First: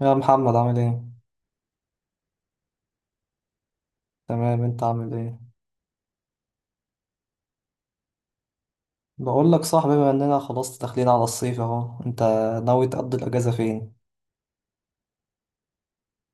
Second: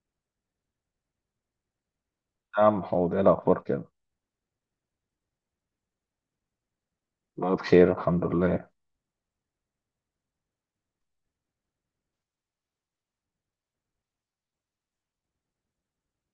يا محمد، عامل ايه؟ يا عم حوض ايه الاخبار كده. تمام، انت عامل ايه؟ والله بخير الحمد لله. بقول لك صاحبي، بما اننا خلاص داخلين على الصيف اهو، انت ناوي تقضي الاجازة فين؟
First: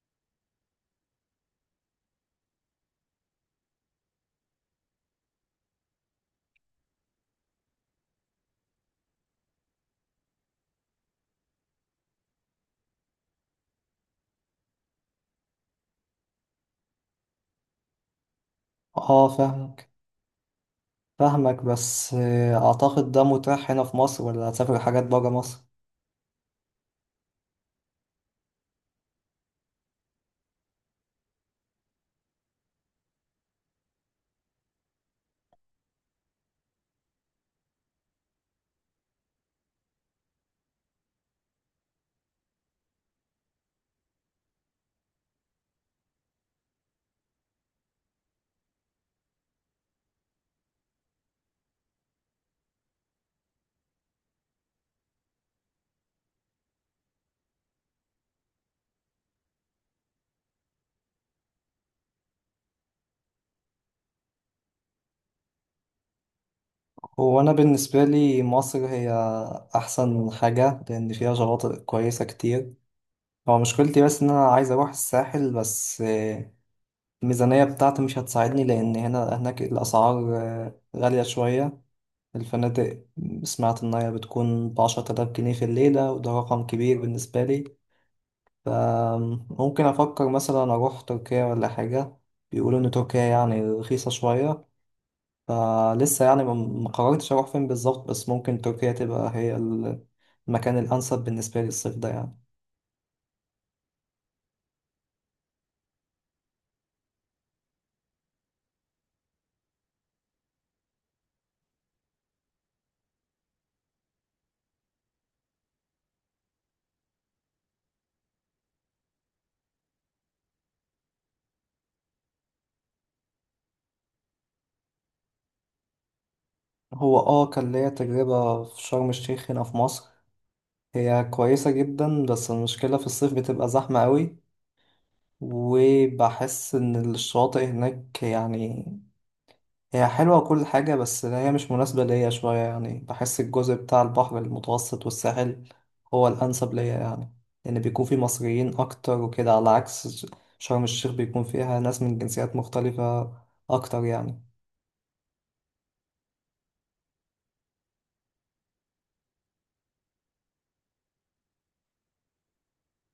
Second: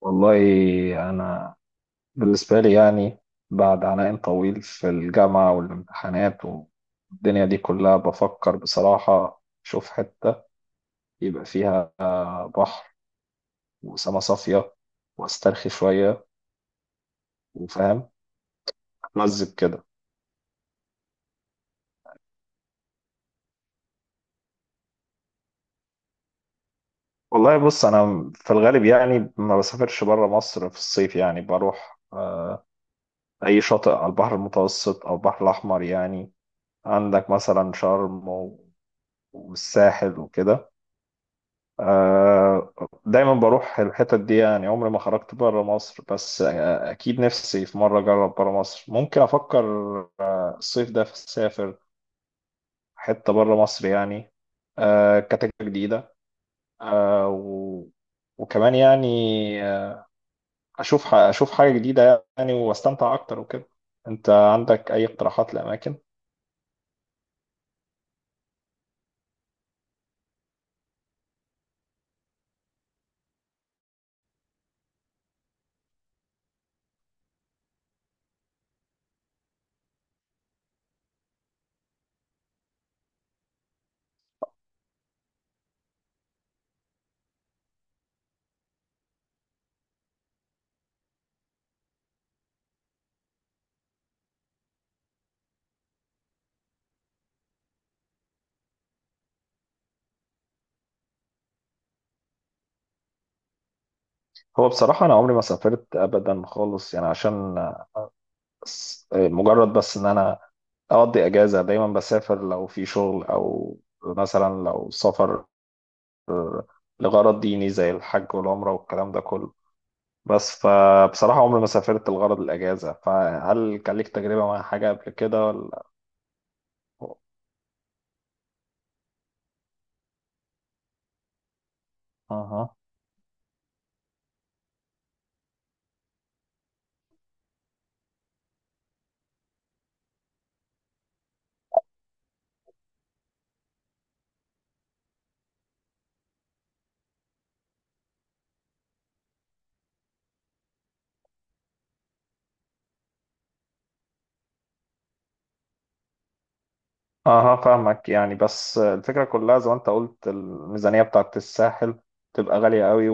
والله انا بالنسبه لي يعني بعد عناء طويل في الجامعه والامتحانات والدنيا دي كلها بفكر بصراحه اشوف حته يبقى فيها بحر وسما صافيه واسترخي شويه وفاهم اه، اتمزج كده. فاهمك. فاهمك بس اعتقد ده متاح هنا في مصر ولا هتسافر حاجات برا مصر؟ والله بص انا في الغالب يعني ما بسافرش بره مصر في الصيف يعني بروح اي شاطئ على البحر المتوسط او البحر الاحمر يعني. عندك مثلا شرم والساحل وكده. آه، دايما بروح الحتت دي يعني عمري ما خرجت بره مصر بس اكيد نفسي في مره اجرب بره مصر، ممكن افكر الصيف ده في اسافر حته بره مصر يعني كتجربه جديده، آه، و- وكمان يعني آه، اشوف اشوف حاجه جديده يعني واستمتع اكتر وكده. انت عندك اي اقتراحات لاماكن؟ هو انا بالنسبة لي مصر هي احسن حاجة لان فيها شواطئ كويسة كتير. هو مشكلتي بس ان انا عايز اروح الساحل، بس الميزانية بتاعتي مش هتساعدني لان هنا هناك الاسعار غالية شوية. الفنادق سمعت إنها بتكون بـ10000 جنيه في الليلة، وده رقم كبير بالنسبة لي. فممكن أفكر مثلا أروح تركيا ولا حاجة، بيقولوا إن تركيا يعني رخيصة شوية. فلسه يعني ما قررتش أروح فين بالظبط، بس ممكن تركيا تبقى هي المكان الأنسب بالنسبة لي الصيف ده يعني. هو بصراحه انا عمري ما سافرت ابدا خالص يعني عشان مجرد بس ان انا اقضي اجازه، دايما بسافر لو في شغل او مثلا لو سفر لغرض ديني زي الحج والعمره والكلام ده كله، بس فبصراحه عمري ما سافرت لغرض الاجازه. فهل كان ليك تجربه مع حاجه قبل كده ولا؟ هو آه كان ليا تجربة في شرم الشيخ هنا في مصر، هي كويسة جدا بس اها. المشكلة في الصيف بتبقى زحمة قوي. وبحس إن الشواطئ هناك يعني هي حلوة كل حاجة، بس هي مش مناسبة ليا شوية. يعني بحس الجزء بتاع البحر المتوسط والساحل هو الأنسب ليا يعني، لأن بيكون فيه مصريين أكتر وكده، على عكس شرم الشيخ بيكون فيها ناس من جنسيات مختلفة أكتر يعني. اها فاهمك يعني، بس الفكرة كلها زي ما انت قلت الميزانية بتاعت الساحل تبقى غالية قوي،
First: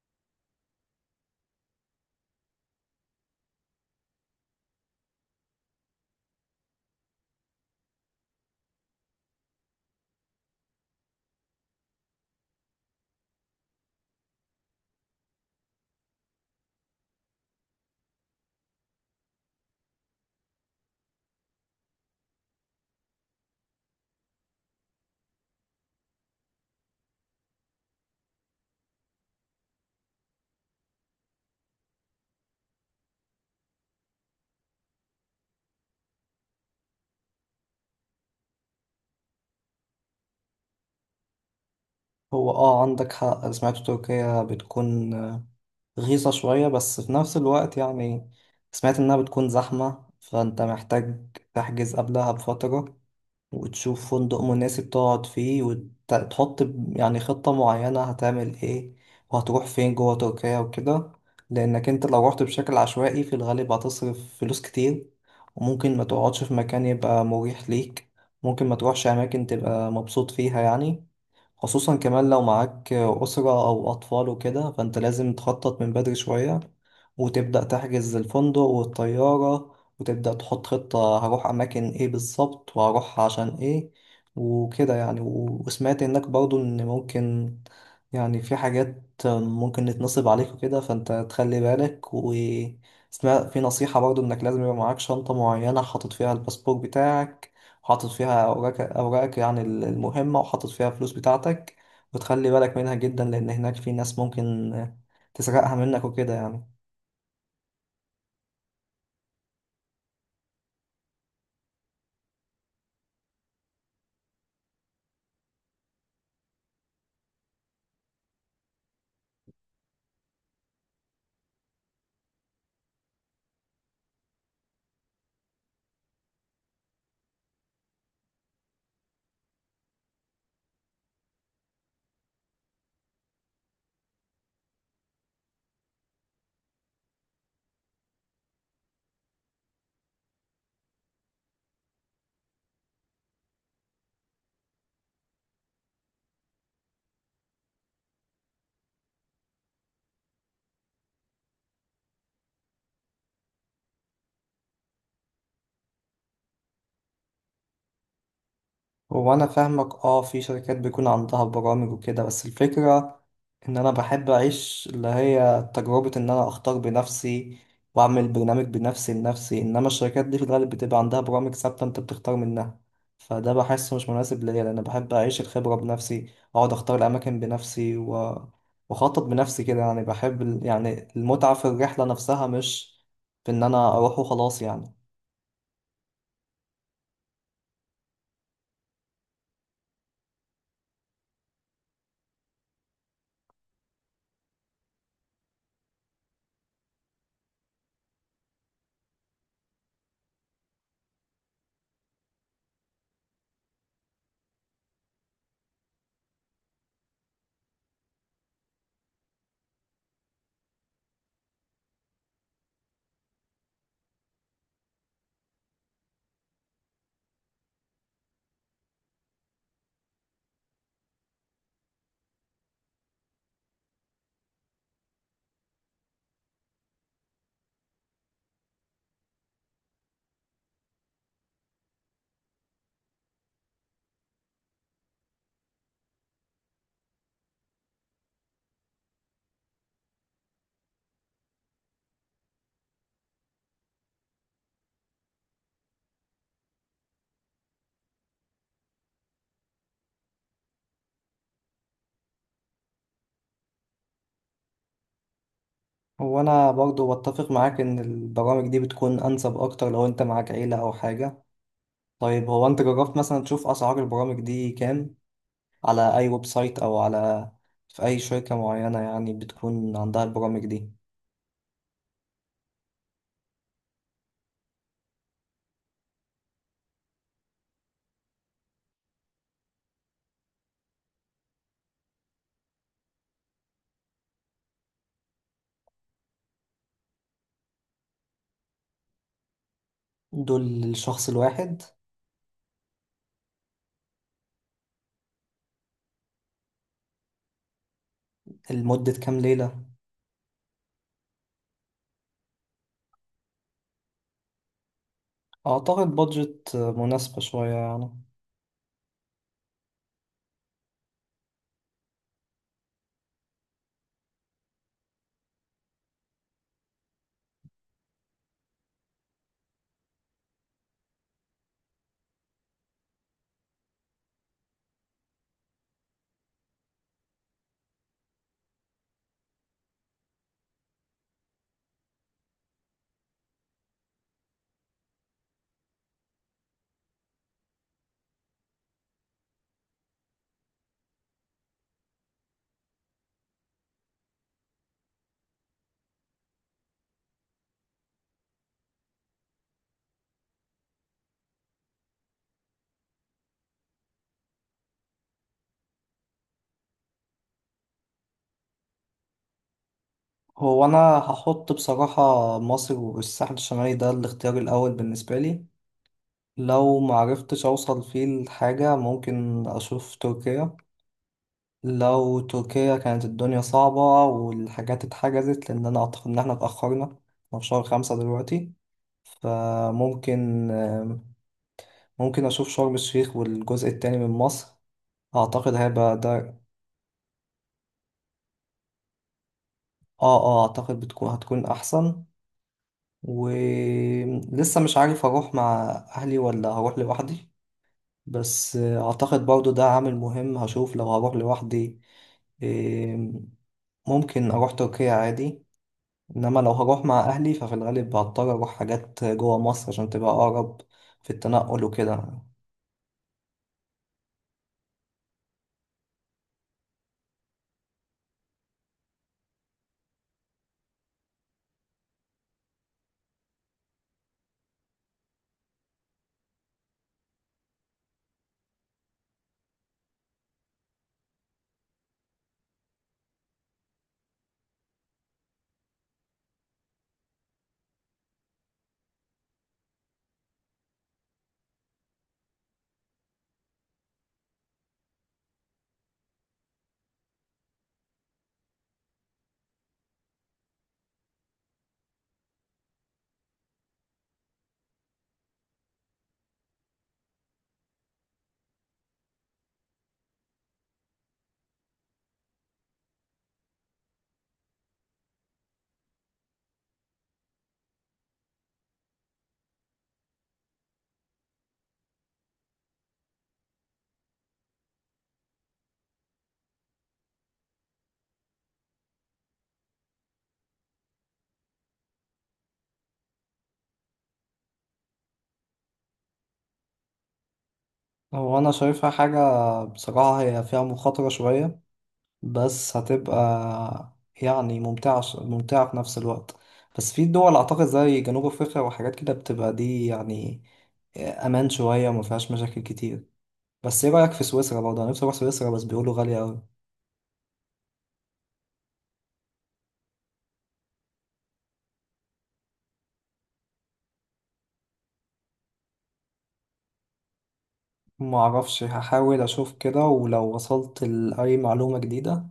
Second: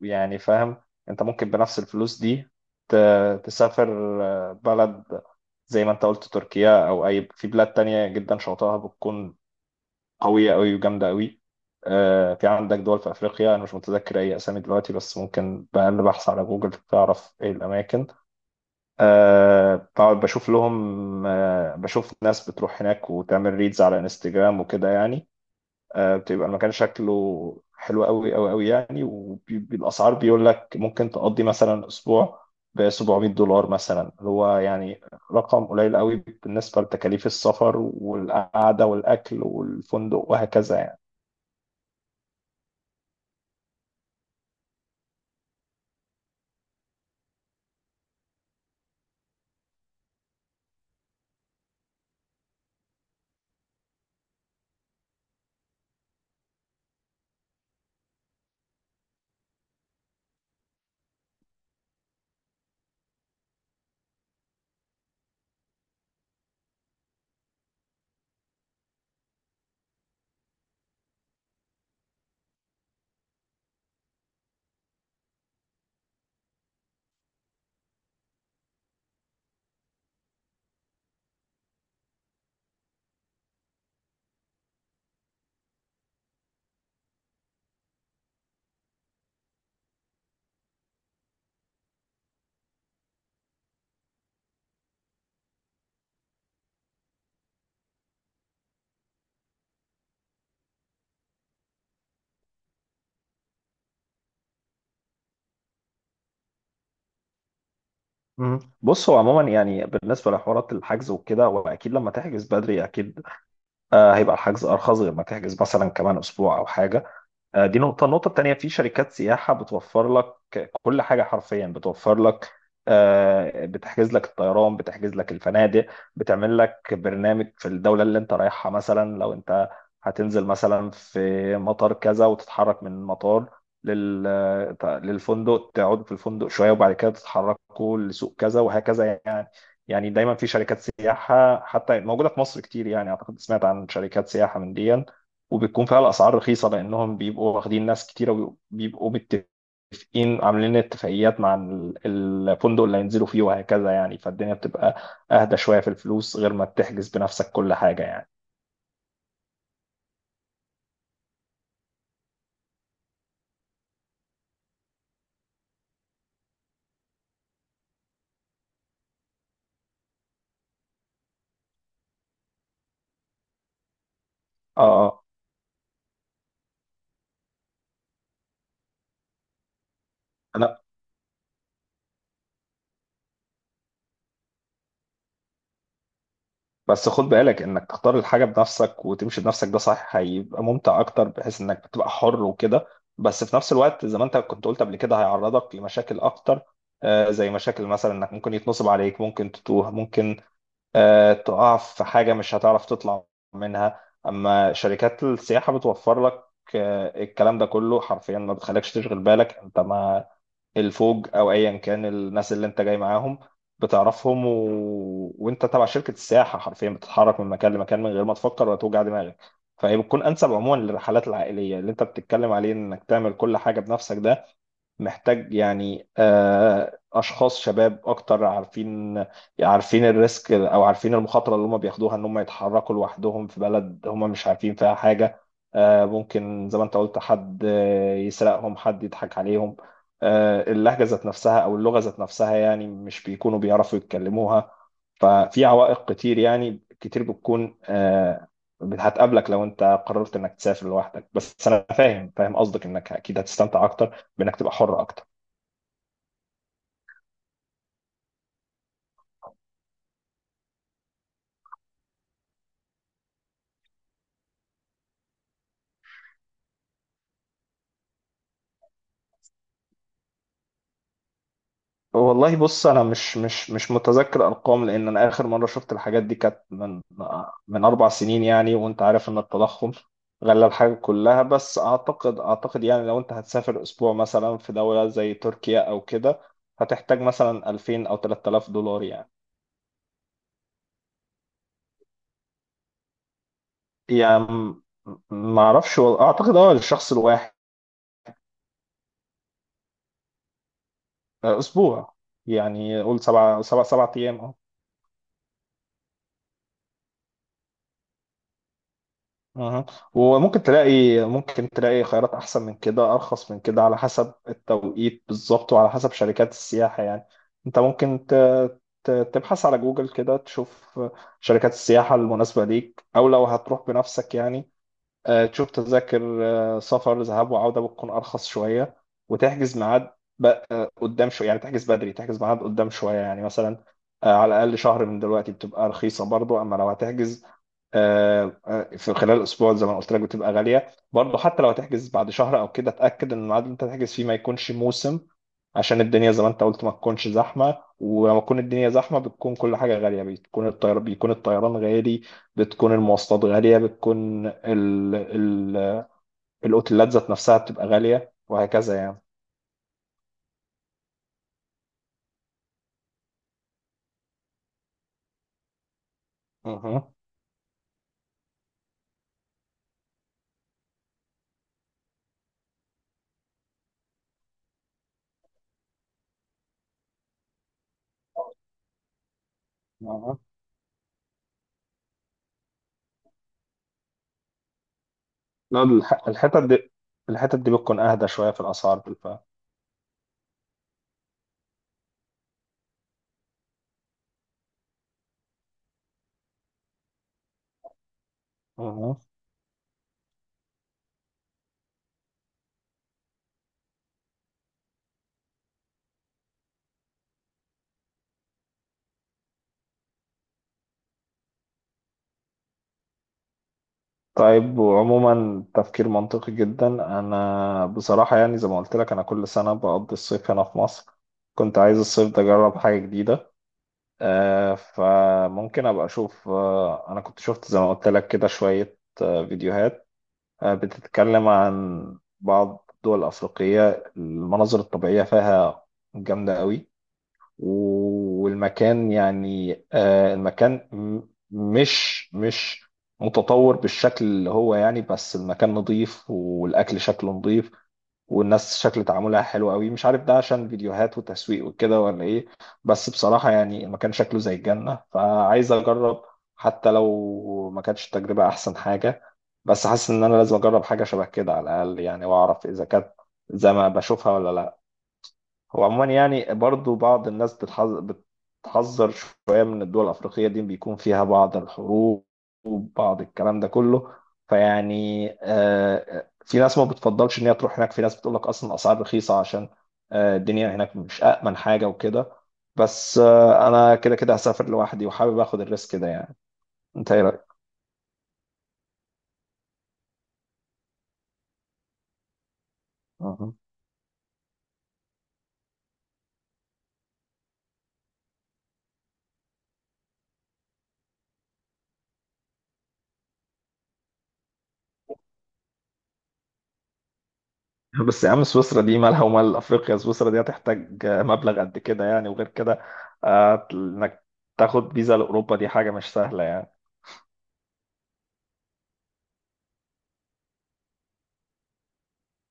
ويعني فاهم انت ممكن بنفس الفلوس دي تسافر بلد زي ما انت قلت تركيا او اي في بلاد تانية جدا شواطئها بتكون قوية قوي وجامدة قوي. في عندك دول في افريقيا، انا مش متذكر اي اسامي دلوقتي بس ممكن بأقل بحث على جوجل تعرف ايه الاماكن. أه بقعد بشوف لهم، أه بشوف ناس بتروح هناك وتعمل ريدز على انستجرام وكده يعني. أه بتبقى المكان شكله حلو قوي قوي قوي يعني، والاسعار بيقول لك ممكن تقضي مثلا اسبوع ب $700 مثلا، اللي هو يعني رقم قليل قوي بالنسبة لتكاليف السفر والقعدة والأكل والفندق وهكذا يعني. هو اه عندك حق، سمعت تركيا بتكون رخيصة شوية، بس في نفس الوقت يعني سمعت إنها بتكون زحمة، فأنت محتاج تحجز قبلها بفترة، وتشوف فندق مناسب تقعد فيه، وتحط يعني خطة معينة هتعمل ايه وهتروح فين جوه تركيا وكده. لأنك انت لو رحت بشكل عشوائي في الغالب هتصرف فلوس كتير، وممكن ما تقعدش في مكان يبقى مريح ليك، ممكن ما تروحش أماكن تبقى مبسوط فيها يعني. خصوصا كمان لو معاك أسرة أو أطفال وكده، فأنت لازم تخطط من بدري شوية، وتبدأ تحجز الفندق والطيارة، وتبدأ تحط خطة هروح أماكن إيه بالظبط وهروح عشان إيه وكده يعني. وسمعت إنك برضو إن ممكن يعني في حاجات ممكن تتنصب عليك وكده، فأنت تخلي بالك. وسمعت في نصيحة برضو إنك لازم يبقى معاك شنطة معينة حاطط فيها الباسبور بتاعك، وحاطط فيها أوراقك يعني المهمة، وحاطط فيها الفلوس بتاعتك، وتخلي بالك منها جدا، لأن هناك في ناس ممكن تسرقها منك وكده يعني. بص هو عموما يعني بالنسبة لحوارات الحجز وكده هو أكيد لما تحجز بدري أكيد هيبقى الحجز أرخص غير ما تحجز مثلا كمان أسبوع أو حاجة. دي نقطة، النقطة التانية في شركات سياحة بتوفر لك كل حاجة حرفيا، بتوفر لك بتحجز لك الطيران، بتحجز لك الفنادق، بتعمل لك برنامج في الدولة اللي انت رايحها. مثلا لو انت هتنزل مثلا في مطار كذا وتتحرك من مطار لل... للفندق، تقعد في الفندق شوية وبعد كده تتحركوا لسوق كذا وهكذا يعني. يعني دايما في شركات سياحة حتى موجودة في مصر كتير يعني، أعتقد سمعت عن شركات سياحة من دي، وبتكون فيها الأسعار رخيصة لأنهم بيبقوا واخدين ناس كتيرة وبيبقوا متفقين عاملين اتفاقيات مع الفندق اللي هينزلوا فيه وهكذا يعني، فالدنيا بتبقى اهدى شويه في الفلوس غير ما تحجز بنفسك كل حاجه يعني. هو انا فاهمك. اه، في شركات بيكون عندها برامج وكده، بس الفكرة ان انا بحب اعيش اللي هي تجربة ان انا اختار بنفسي، واعمل برنامج بنفسي لنفسي. انما الشركات دي في الغالب بتبقى عندها برامج ثابتة انت بتختار منها، فده بحسه مش مناسب ليا لان اه بحب اه اعيش الخبرة بنفسي، اقعد اختار الاماكن بنفسي واخطط بنفسي كده يعني. بحب انا يعني المتعة في الرحلة نفسها، مش في ان انا اروح وخلاص يعني. بس خد بالك انك تختار الحاجه بنفسك وتمشي بنفسك، ده صح هيبقى ممتع اكتر بحيث انك بتبقى حر وكده، بس في نفس الوقت زي ما انت كنت قلت قبل كده هيعرضك لمشاكل اكتر، زي مشاكل مثلا انك ممكن يتنصب عليك، ممكن تتوه، ممكن تقع في حاجة مش هتعرف تطلع منها. أما شركات السياحة بتوفر لك الكلام ده كله حرفيا، ما بتخليكش تشغل بالك. أنت ما الفوج او ايا كان الناس اللي انت جاي معاهم بتعرفهم وانت تبع شركه السياحه حرفيا بتتحرك من مكان لمكان من غير ما تفكر ولا توجع دماغك. فهي بتكون انسب عموما للرحلات العائليه. اللي انت بتتكلم عليه انك تعمل كل حاجه بنفسك، ده محتاج يعني اشخاص شباب اكتر عارفين الريسك، او عارفين المخاطره اللي هم بياخدوها ان هم يتحركوا لوحدهم في بلد هم مش عارفين فيها حاجه. ممكن زي ما انت قلت حد يسرقهم، حد يضحك عليهم، اللهجة ذات نفسها أو اللغة ذات نفسها يعني مش بيكونوا بيعرفوا يتكلموها. ففي عوائق كتير يعني، كتير بتكون هتقابلك لو أنت قررت إنك تسافر لوحدك، بس أنا فاهم قصدك إنك أكيد هتستمتع أكتر بإنك تبقى حر أكتر. هو انا برضو بتفق معاك ان البرامج دي بتكون انسب اكتر لو انت معاك عيلة او حاجة. طيب، هو انت جربت مثلا تشوف اسعار البرامج دي كام، على اي ويب سايت او على في اي شركة معينة يعني بتكون عندها البرامج دي؟ والله بص انا مش متذكر ارقام، لان انا اخر مره شفت الحاجات دي كانت من اربع سنين يعني، وانت عارف ان التضخم غلى الحاجه كلها، بس اعتقد يعني لو انت هتسافر اسبوع مثلا في دوله زي تركيا او كده هتحتاج مثلا 2000 او $3000 يعني. دول للشخص الواحد؟ يعني ما اعرفش اعتقد اه للشخص الواحد. لمدة كام ليلة؟ اسبوع، يعني قول سبع ايام. اعتقد بادجت مناسبة شوية يعني. اها. وممكن تلاقي، ممكن تلاقي خيارات احسن من كده، ارخص من كده على حسب التوقيت بالظبط وعلى حسب شركات السياحة يعني. انت ممكن تبحث على جوجل كده تشوف شركات السياحة المناسبة ليك، او لو هتروح بنفسك يعني تشوف تذاكر سفر ذهاب وعودة بتكون أرخص شوية، وتحجز ميعاد ب- قدام شوية يعني، تحجز بدري، تحجز ميعاد قدام شوية يعني مثلا على الأقل شهر من دلوقتي بتبقى رخيصة برضو. أما لو هتحجز في خلال أسبوع زي ما قلت لك بتبقى غالية برضو. حتى لو هتحجز بعد شهر أو كده اتأكد إن الميعاد اللي أنت هتحجز فيه ما يكونش موسم، عشان الدنيا زي ما أنت قلت ما تكونش زحمة. ولما تكون الدنيا زحمة بتكون كل حاجة غالية، بتكون بيكون الطيران غالي، بتكون المواصلات غالية، بتكون ال ال الأوتيلات ذات نفسها بتبقى غالية وهكذا يعني. هو انا هحط بصراحة مصر والساحل الشمالي ده الاختيار الاول بالنسبة لي، لو اها. معرفتش اوصل فيه لحاجة ممكن اشوف تركيا. لو تركيا كانت الدنيا صعبة والحاجات اتحجزت، لأن أنا أعتقد إن احنا اتأخرنا، احنا في شهر 5 دلوقتي. اها. فممكن أشوف شرم الشيخ والجزء التاني من مصر، أعتقد لا هيبقى ده. الحتت دي، الحتت دي بتكون أهدى شوية في الأسعار بالفعل. آه، آه، أعتقد هتكون أحسن. ولسه مش عارف هروح مع أهلي ولا هروح لوحدي، بس اها. أعتقد برضو ده عامل مهم. هشوف لو هروح لوحدي إيه، ممكن أروح تركيا عادي. انما لو هروح مع اهلي ففي الغالب هضطر اروح حاجات جوه مصر عشان تبقى اقرب في التنقل وكده. طيب، وعموما تفكير منطقي جدا. أنا بصراحة يعني زي ما قلت لك أنا كل سنة بقضي الصيف هنا في مصر، كنت عايز الصيف ده أجرب حاجة جديدة، آه فممكن أبقى أشوف. آه أنا كنت شفت زي ما قلت لك كده شوية آه فيديوهات بتتكلم عن بعض الدول الأفريقية، المناظر الطبيعية فيها جامدة قوي، والمكان يعني المكان مش متطور بالشكل اللي هو يعني، بس المكان نظيف والأكل شكله نظيف والناس شكل تعاملها حلو قوي. مش عارف ده عشان فيديوهات وتسويق وكده ولا ايه، بس بصراحة يعني المكان شكله زي الجنة فعايز اجرب، حتى لو ما كانتش التجربة احسن حاجة، بس حاسس ان انا لازم اجرب حاجة شبه كده على الاقل يعني، واعرف اذا كانت زي ما بشوفها ولا لا. هو عموما يعني برضو بعض الناس بتحذر شوية من الدول الأفريقية دي، بيكون فيها بعض الحروب وبعض الكلام ده كله، فيعني في ناس ما بتفضلش إن هي تروح هناك، في ناس بتقول لك أصلا الأسعار رخيصة عشان الدنيا هناك مش أأمن حاجة وكده. بس أنا كده كده هسافر لوحدي وحابب آخد الريسك ده يعني. أنت إيه هو انا شايفها حاجة بصراحة هي فيها مخاطرة شوية، بس هتبقى رأيك؟ يعني ممتعة. ممتعة في نفس الوقت. بس في دول اعتقد زي جنوب افريقيا وحاجات كده بتبقى دي يعني امان شوية وما فيهاش مشاكل كتير. بس ايه رأيك في سويسرا؟ برضه انا نفسي اروح سويسرا، بس بيقولوا غالية اوي. بس يا عم سويسرا دي مالها ومال افريقيا؟ سويسرا دي هتحتاج مبلغ قد كده يعني، وغير كده انك تاخد فيزا لاوروبا دي حاجه مش سهله يعني. معرفش، هحاول اشوف كده، ولو وصلت لأي معلومة جديدة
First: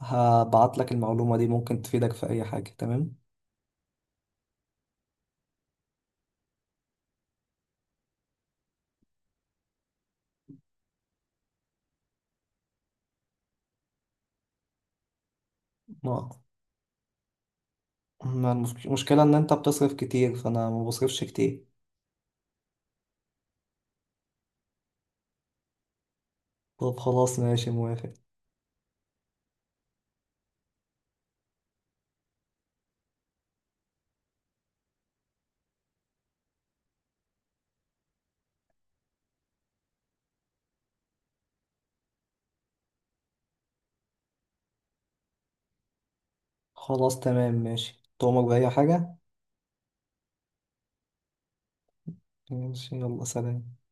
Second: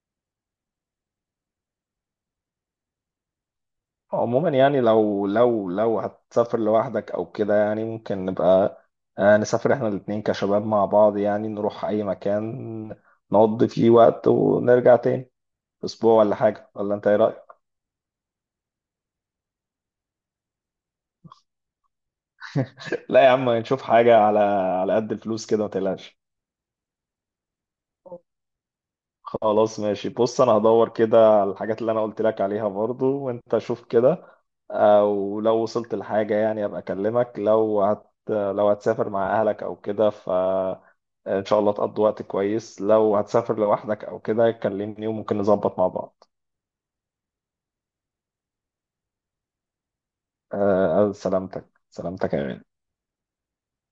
هبعت لك المعلومة دي ممكن تفيدك في أي حاجة. تمام. عموما يعني لو هتسافر لوحدك او كده يعني ممكن نبقى نسافر احنا الاتنين كشباب مع بعض يعني، نروح اي مكان نقضي فيه وقت ونرجع تاني، اسبوع ما ولا حاجه، ولا انت ايه رايك؟ ما المشك- المشكلة إن أنت بتصرف كتير فأنا ما بصرفش كتير. لا يا عم نشوف حاجه على على قد الفلوس كده، ما تقلقش. طب خلاص، ماشي، موافق. خلاص ماشي. بص انا هدور كده على الحاجات اللي انا قلت لك عليها برضو، وانت شوف كده، او لو وصلت لحاجة يعني ابقى اكلمك. لو لو هتسافر مع اهلك او كده فان شاء الله تقضي وقت كويس، لو هتسافر لوحدك او كده كلمني وممكن نظبط مع بعض. خلاص تمام، ماشي، تؤمر بأي حاجة. أه سلامتك، سلامتك يا غالي. ماشي، يلا، سلام.